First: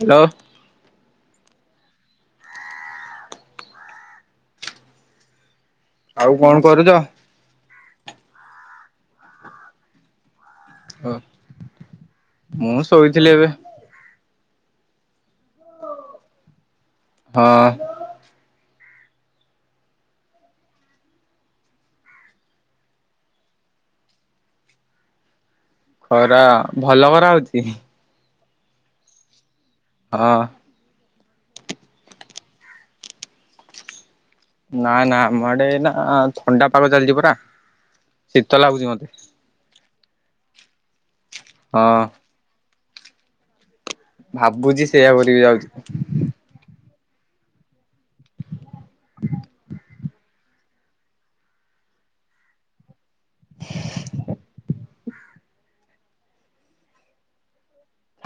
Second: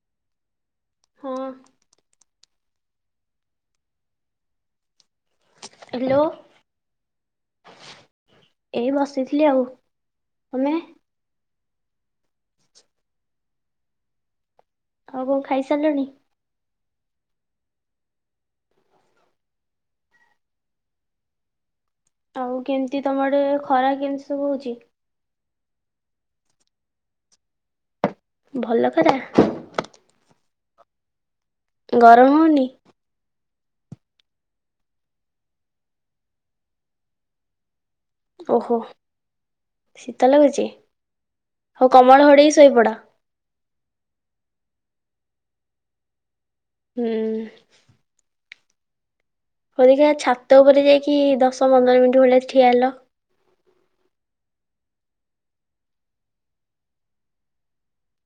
Hello. ହଁ। Hello. ଆଉ କଣ କରୁଛ? ଏ ବସିଥିଲି ଆଉ ତମେ। ଓ ମୁଁ ଶୋଇଥିଲି ଏବେ। ଆଉ କଁ ଖାଇ ସାଇଲଣି। ହଁ। ଆଉ କେମ୍ତି ତମ ଆଡ଼େ ଖରା କେମ୍ତି ସବୁ ହଉଚି? ଖରା ଭଲ ଖରା ହଉଚି। ଭଲ ଖରା। ହଁ। ଗରମ ହଉନି। ନା ନା ଆମ ଆଡେ ଏନା ଥଣ୍ଡା ପାଗ ଚାଲିଚି ପରା। ଶୀତ ଓହୋ ଲାଗୁଛି ମତେ ଶୀତ ଲାଗୁଚି ହଁ ହଉ କମଳ ଘୋଡ଼େଇ ଶୋଇପଡ଼। ଭାବୁଚି ସେୟା କରିବି ଯାଉଚି। ହୁଁ [inaudible] ଅଭିକା ଛାତ ଉପରେ ଯାଇକି ଦଶ ପନ୍ଦର ମିନିଟ୍ ଭଳିଆ ଠିଆ ହେଲ। [inaudible]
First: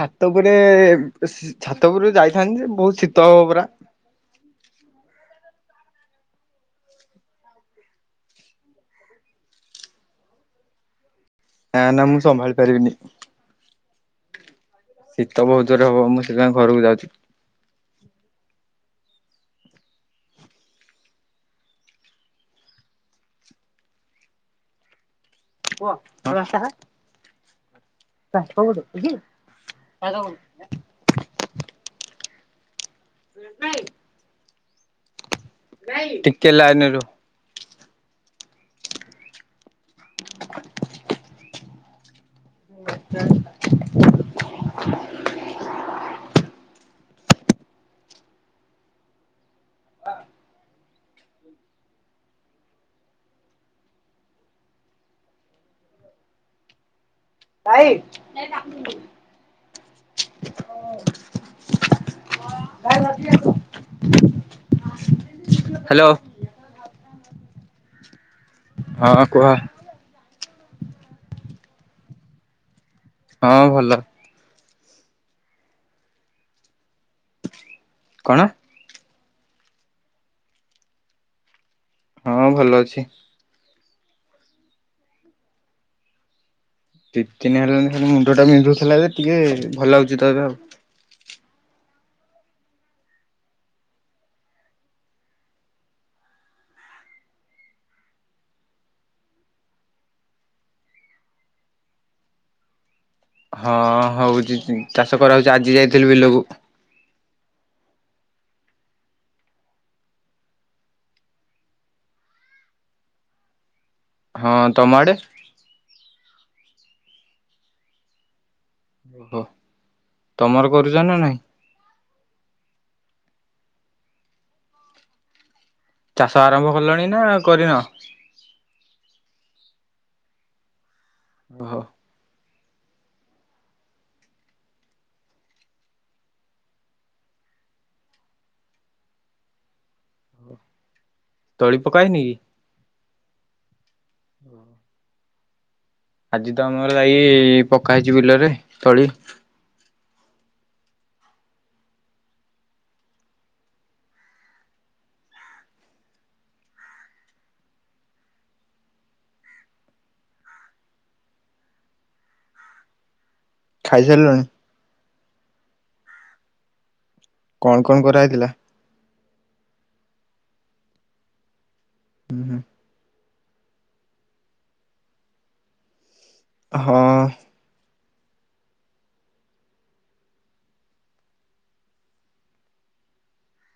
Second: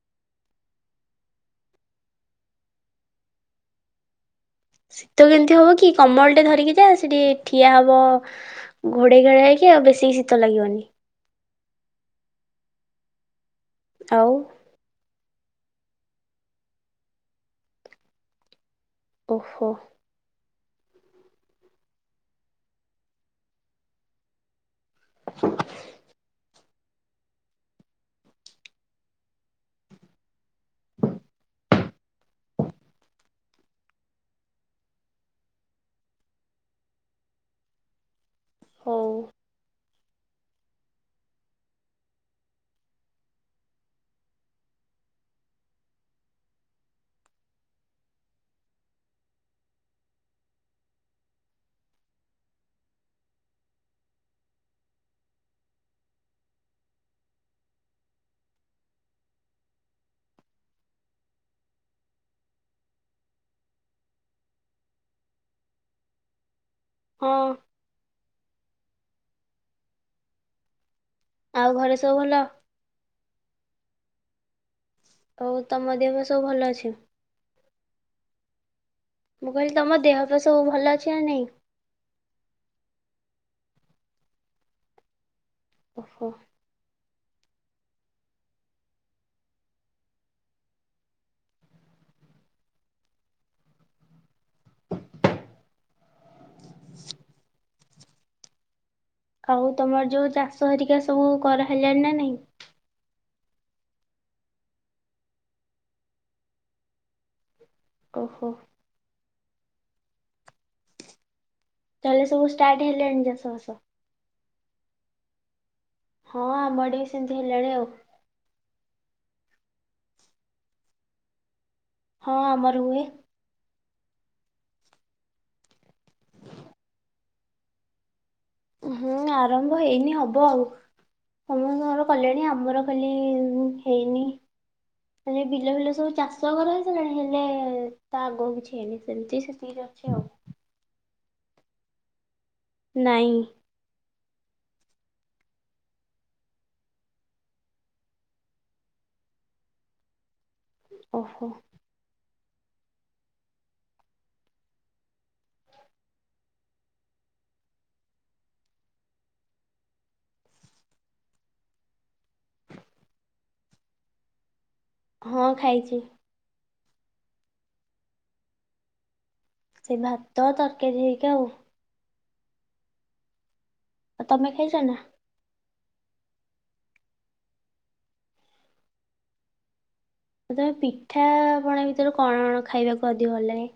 ଛାତ ଉପରେ ଏ ସି ଛାତ ଉପୁରକୁ ଯାଇଥାନ୍ତି ଯେ ବହୁ ଶୀତ ହବ ପରା। ଶୀତ କେମ୍ତି ହବ କି କମଳ ଟେ ଧରିକି ଯାଅ ସେଠି ଠିଆ ହବ ଘୋଡେଇ ଘାଡ଼େଇ ହେଇକି ଆଉ ବେଶୀ ଶୀତ ଲାଗିବନି। ଆଁ ନା ମୁଁ ସମ୍ଭାଳି ପାରିବିନି। ଆଉ ଶୀତ ବହୁ ଜୋରେ ହବ ମୁଁ ସେଥିପାଇଁ ଘରକୁ ଯାଉଚି। ଓହୋ। [inaudible] ପୁଅ ତୋ ବାପା ବା ପାଠ ପଢୁଚି କି ନା କଁ କରୁ [inaudible] ଦିଦି। ଟିକେ ଲାଇନ୍ ରେ ରୁଅ। ହଉ। ହ ଭାଇ [inaudible] ହ୍ୟାଲୋ। ହଁ। ହଁ, କୁହ। ଆଉ ଘରେ ସବୁ ଭଲ? ହଁ, ଭଲ। ହଉ ତମ ଦେହ ପା ସବୁ ଭଲ ଅଛି? କଣ? ମୁଁ କହିଲି ତମ ଦେହପା ସବୁ ଭଲ ଅଛି ନା ନାଇଁ? ହଁ ଭଲ ଅଛି। ଓହୋ। ଦି ଦିନି ହେଲାଣି ତ ମୁଣ୍ଡ ଟା ବିନ୍ଧୁଥିଲା ଯେ ଟିକେ ଭଲ ଲାଗୁଛି ତ ଏବେ ଆଉ। ଆଉ ତମର ଯୋଉ ଚାଷ ହେରିକା ସବୁ କରାହେଲାଣି ନା ନାଇଁ? ହଁ ହଉଛି ଚାଷ କରାହଉଛି, ଆଜି ଯାଇଥିଲି ବିଲକୁ। ଓହୋ! ତାହଲେ ସବୁ ଷ୍ଟାର୍ଟ ହେଲାଣି ଚାଷ ବାଷ? ହଁ ତମ ଆଡେ? ହଁ ଆମଡେବି ସେମିତି ହେଲାଣି ଆଉ। ଓହୋ, ତମର କରୁଛ ନା ନାଇଁ? ହଁ ଆମର ହୁଏ। ଚାଷ ଆରମ୍ଭ କଲଣି ନା କରିନ? ହୁଁ ଆରମ୍ଭ ହେଇନି ହବ ଆଉ, ଓହୋ ସମସ୍ତଙ୍କର କଲେଣି, ଆମର ଖାଲି ହେଇନି। ମାନେ ବିଲ ଫିଲ ସବୁ ଚାଷ କରା ହେଇସାରିଲାଣି, ହେଲେ ତା ଆଗକୁ କିଛି ହେଇନି, ସେମିତି ସି ଠିକ୍ ଅଛି ଆଉ। ତଳି ପକା ହେଇନି କି? ନାହିଁ। ଔ! ଆଜି ତ ଆମର ଲାଇ ପକା ହେଇଛି ବିଲରେ ତଳି। ଓହୋ! ଖାଇସାରିଲୁଣି? ହଁ ଖାଇଛି। କଣ କଣ କରା ହେଇଥିଲା? ସେଇ ଭାତ, ତରକାରୀ ହେଇକି ଆଉ। ହୁଁ ହୁଁ! ଆଉ ତମେ ଖାଇଛ ନା? ହଁ! ତମେ ପିଠାପଣା ଭିତରୁ କଣ କଣ ଖାଇବାକୁ ଅଧିକ ଭଲ ଲାଗେ?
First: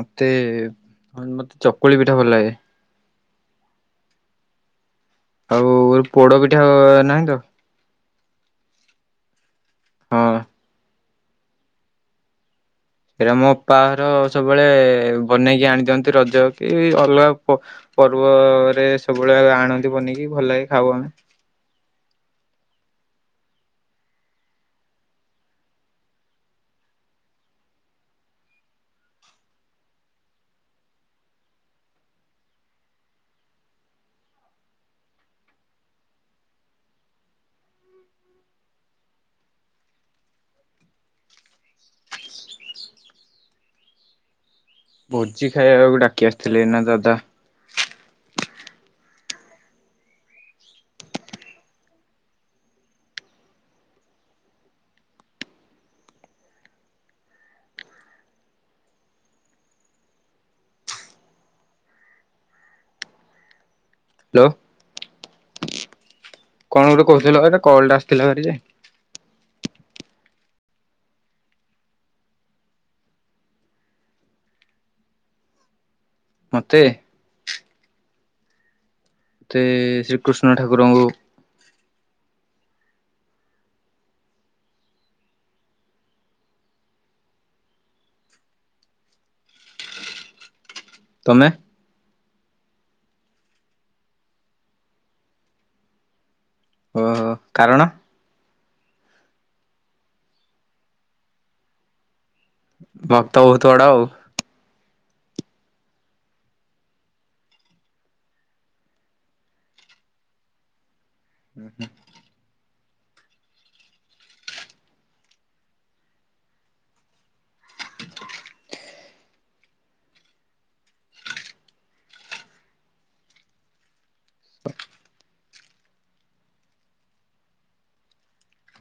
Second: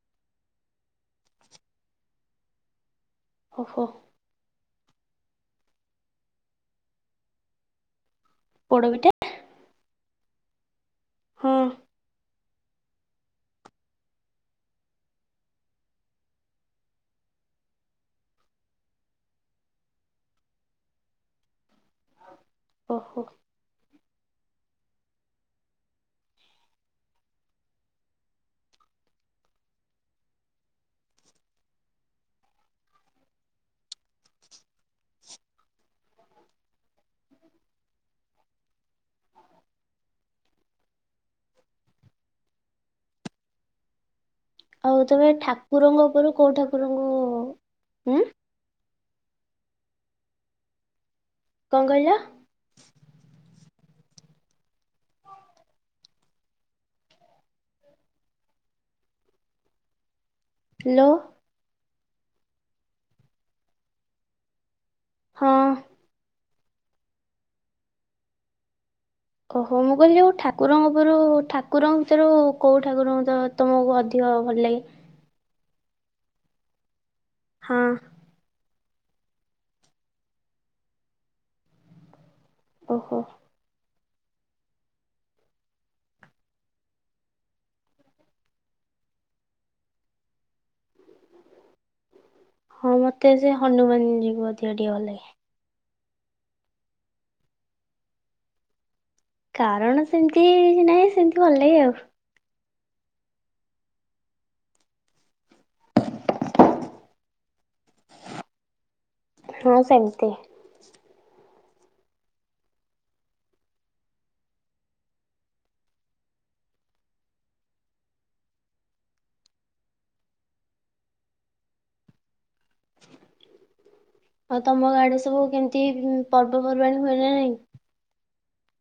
ମତେ, ମତେ ଚକୁଳି ପିଠା ଭଲ ଲାଗେ। ଓହୋ! ଆଉ ପୋଡ ପିଠା ନାହିଁ ତ? ପୋଡ଼ପିଠା ହଁ। ହଁ। ସେଇଟା ମୋ ଅପା ଘର ସବୁବେଳେ ବନେଇକି ଆଣିଦିଅନ୍ତି ରଜ କି ଅଲଗା ପ ପର୍ବରେ ସବୁବେଳେ ଆଣନ୍ତି ବନେଇକି ଭଲ ଲାଗେ ଖାଉ ଆମେ। ଓହୋ। ଆଉ ତମେ ଭୋଜି ଖାଇବାକୁ ଠାକୁରଙ୍କ ଡାକି ଉପରୁ କୋଉ ଆସିଥିଲେ ଏଇନା ଠାକୁରଙ୍କୁ ଦାଦା। ହୁଁ? କଣ କହିଲ? ହ୍ୟାଲୋ। ହ୍ୟାଲୋ। ହଁ। କଣ ଗୋଟେ କହୁଥିଲ? କଲଟା ଆସିଥିଲା ଭାରି ଯେ। ଓହୋ। ମୁଁ କହିଲି ଯଉ ଠାକୁରଙ୍କ ଉପରୁ, ଠାକୁରଙ୍କ ଭିତରୁ କୋଉ ଠାକୁରଙ୍କ ତ ତମକୁ ଅଧିକ ଭଲ ଲାଗେ। ମୋତେ? ହଁ। ମତେ ଶ୍ରୀକୃଷ୍ଣ ଠାକୁରଙ୍କୁ। ଓହୋ। ତମେ? ହଁ ମତେ ସେ ହନୁମାନ ଯୀ କ ଅଧିକ ଟିକେ ଭଲ ଲାଗେ। ଓହୋ। କାରଣ? କାରଣ ସେମିତି କିଛି ନାହିଁ, ସେମତି ଭଲ ଲାଗେ ଆଉ। ଭକ୍ତ ବହୁତ ବଡ଼ ଆଉ। ହଁ ସେମତି। [inaudible] ହଉ ତମ ଗାଡେ ସବୁ କେମିତି ପର୍ବପର୍ବାଣୀ ହୁଏ ନା ନାହିଁ?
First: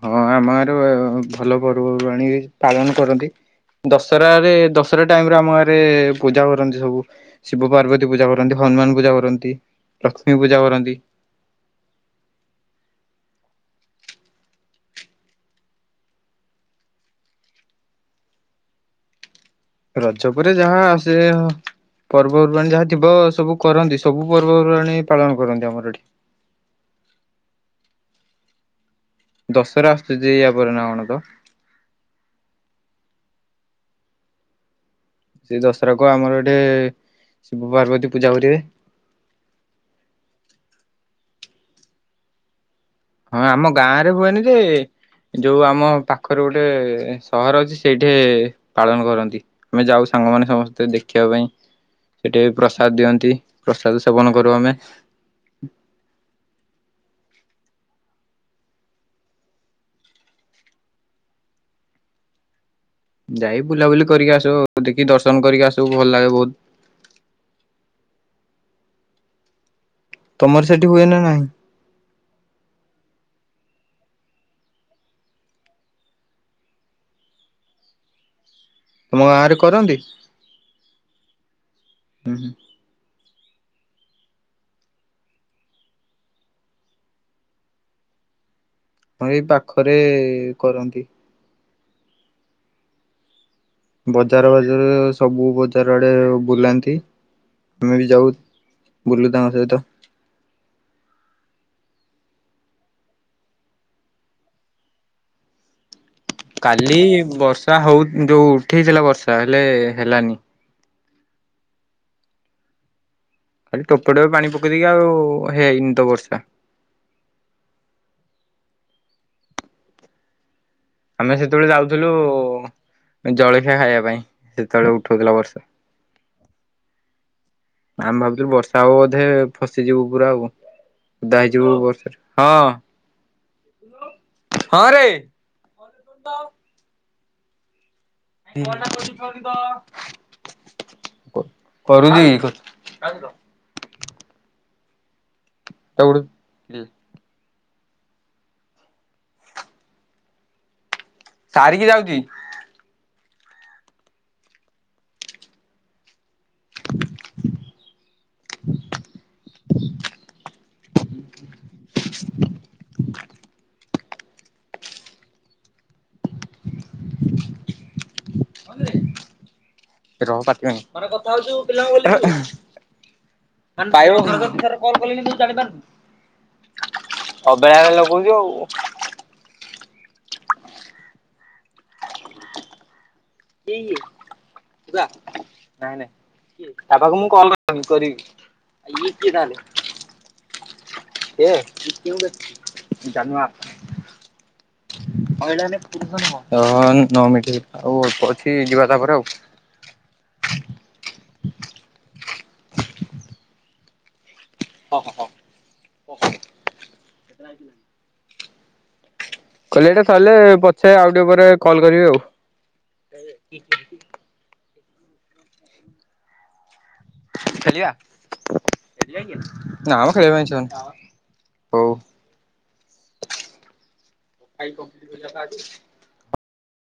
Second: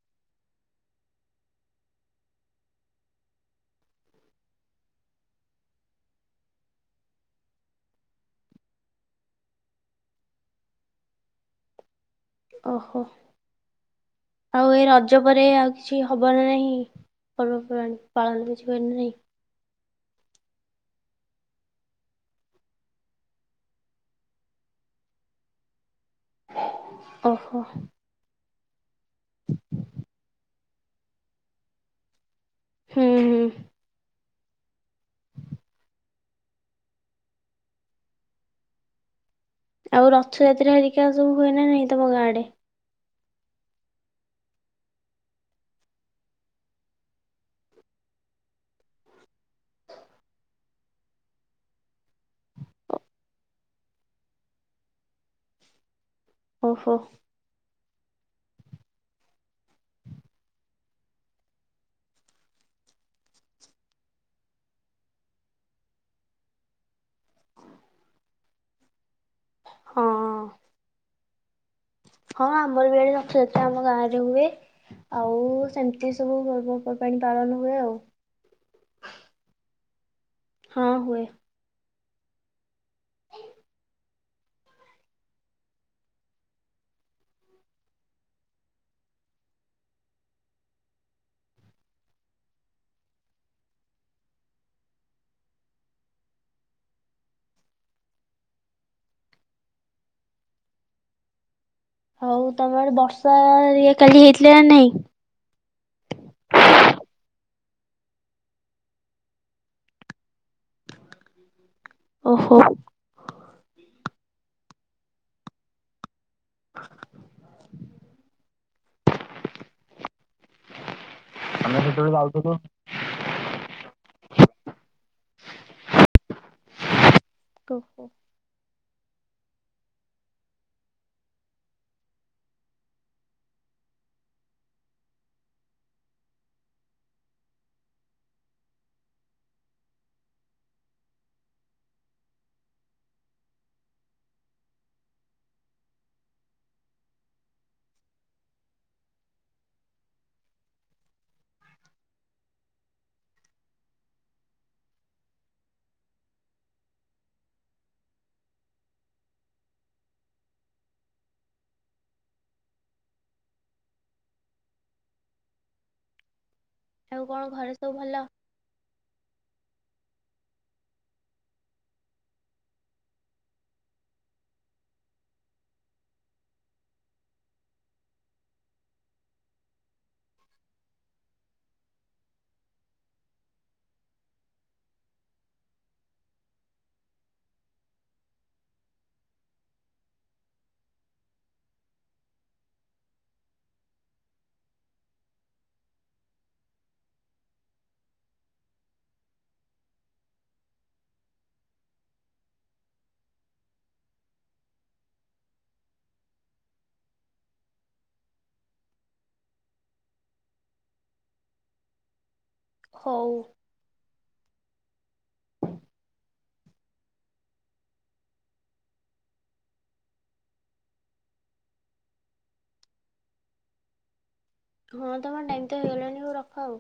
ହଁ ଆମ ଗାଁରେ ଭଲ ପର୍ବପର୍ବାଣୀ ପାଳନ କରନ୍ତି। ଦଶହରାରେ ଦଶହରା ଟାଇମରେ ଆମ ଗାଁରେ ପୂଜା କରନ୍ତି ସବୁ। ଶିବ ପାର୍ବତୀ ପୂଜା କରନ୍ତି। ହନୁମାନ ପୂଜା କରନ୍ତି। ଲକ୍ଷ୍ମୀ ପୂଜା କରନ୍ତି। ଓହୋ। ଆଉ ଏ ରଜ ପରେ ଆଉ କିଛି ହବ ନା ନାହିଁ। ପର୍ବପର୍ବାଣୀ ପାଳନ କିଛି ହୁଏ ନା ନାହିଁ। ରଜ ପରେ ଯାହା ଆସେ। ପର୍ବପର୍ବାଣୀ ଯାହା ଥିବ ସବୁ କରନ୍ତି। ସବୁ ପର୍ବପର୍ବାଣୀ ପାଳନ କରନ୍ତି ଆମର ଏଠି। ଓହୋ। ଦଶହରା ଆସୁଛି ଯେ [unintelligible] ହୁଁ ହୁଁ। ସେ ଦଶହରାକୁ ଆମର ଏଠେ, ଶିବ ପାର୍ବତୀ ପୂଜା କରିବେ। ଆଉ ରଥଯାତ୍ରା ହେରିକା ସବୁ ହୁଏ ନା ନାଇଁ ତମ ଗାଁ ଆଡେ। ହଁ ଆମ ଗାଁରେ ହୁଏନି ଯେ ଯୋଉ ଆମ ପାଖରେ ଗୋଟେ ସହର ଅଛି, ସେଇଠି ପାଳନ କରନ୍ତି। ଆମେ ଯାଉ ସାଙ୍ଗମାନେ ସମସ୍ତେ ଦେଖିବା ପାଇଁ। ସେଠି ପ୍ରସାଦ ଦିଅନ୍ତି। ପ୍ରସାଦ ସେବନ କରୁ ଆମେ ଓହୋ। ଯାଇ ବୁଲାବୁଲି କରିକି ଆସୁ ଆଉ। ଦେଖି ଦର୍ଶନ କରିକି ଆସୁ ଭଲ ଲାଗେ ବହୁତ। ହଁ ତମର ସେଠି ହୁଏ ନା ନାହିଁ? ହଁ ଆମର ଇଆଡ଼େ ରଥଯାତ୍ରା ଆମ ଗାଁରେ ହୁଏ। ଆଉ ସେମିତି ସବୁ ପର୍ବପର୍ବାଣି ପାଳନ ହୁଏ ଆଉ। ତୁମ ଗାଁରେ କରନ୍ତି? ହଁ ହୁଏ। ହୁଁ। ହଁ ଏଇ ପାଖରେ କରନ୍ତି। ବଜାର ବାଜାର ସବୁ ବଜାର ଆଡେ ବୁଲାନ୍ତି। ଆମେ ବି ଯାଉ ବୁଲୁ ତାଙ୍କ ସହିତ। ହଉ ତମ ଆଡ଼େ ବର୍ଷା ହେରିକା କାଲି ହେଇଥିଲା ନା ନାଇଁ? କାଲି ବର୍ଷା ହଉ ଯୋଉ ଉଠେଇଥିଲା ବର୍ଷା ହେଲେ ହେଲାନି। ଓହୋ। ଖାଲି ଟୋପେଟୋପେ ପାଣି ପକେଇଦେଇକି ଆଉ ହେଇନି ତ ବର୍ଷା। [inaudible] ଆମେ ସେତେବେଳେ ଯାଉଥିଲୁ ଜଳଖିଆ ଖାଇବା ପାଇଁ ସେତେବେଳେ ଉଠଉଥିଲା ବର୍ଷା। ଓହୋ ଆମେ ଭାବୁଥିଲୁ ବର୍ଷା ହବ ବୋଧେ ଫସିଯିବୁ ପୁରା ଆଉ। ଉଦା ହେଇଯିବୁ ରେ। [inaudible] [inaudible] [inaudible] ସାରିକି ଯାଉଛି। [inaudible] ଆଉ କଣ ଘରେ ସବୁ ଭଲ? [inaudible] [inaudible] ଅବେଳାରେ‍ ଲଗୋଉଛୁ ଆଉ। [inaudible] ତା ପାଖକୁ ମୁଁ କଲ କରିନି କରିବି। [inaudible] [unintelligible] ନ ମି ଆଉ ଅଳ୍ପ ଅଛି ଯିବା ତାପରେ ଆଉ ହଁ ହଁ ହଁ କହିଲେ ଏଇଟା ପଛେ ଆଉ ଟିକେ ପରେ କଲ୍ କରିବି ଆଉ। ହଉ [inaudible] ଖେଲିିବା ନା ମୋ ଖେଳିବା ପାଇଁ ଇଛା ହେଉନି ହଉ। ହଁ ତମର ଟାଇମ ତ ହେଇଗଲାଣି ରଖ ଆଉ।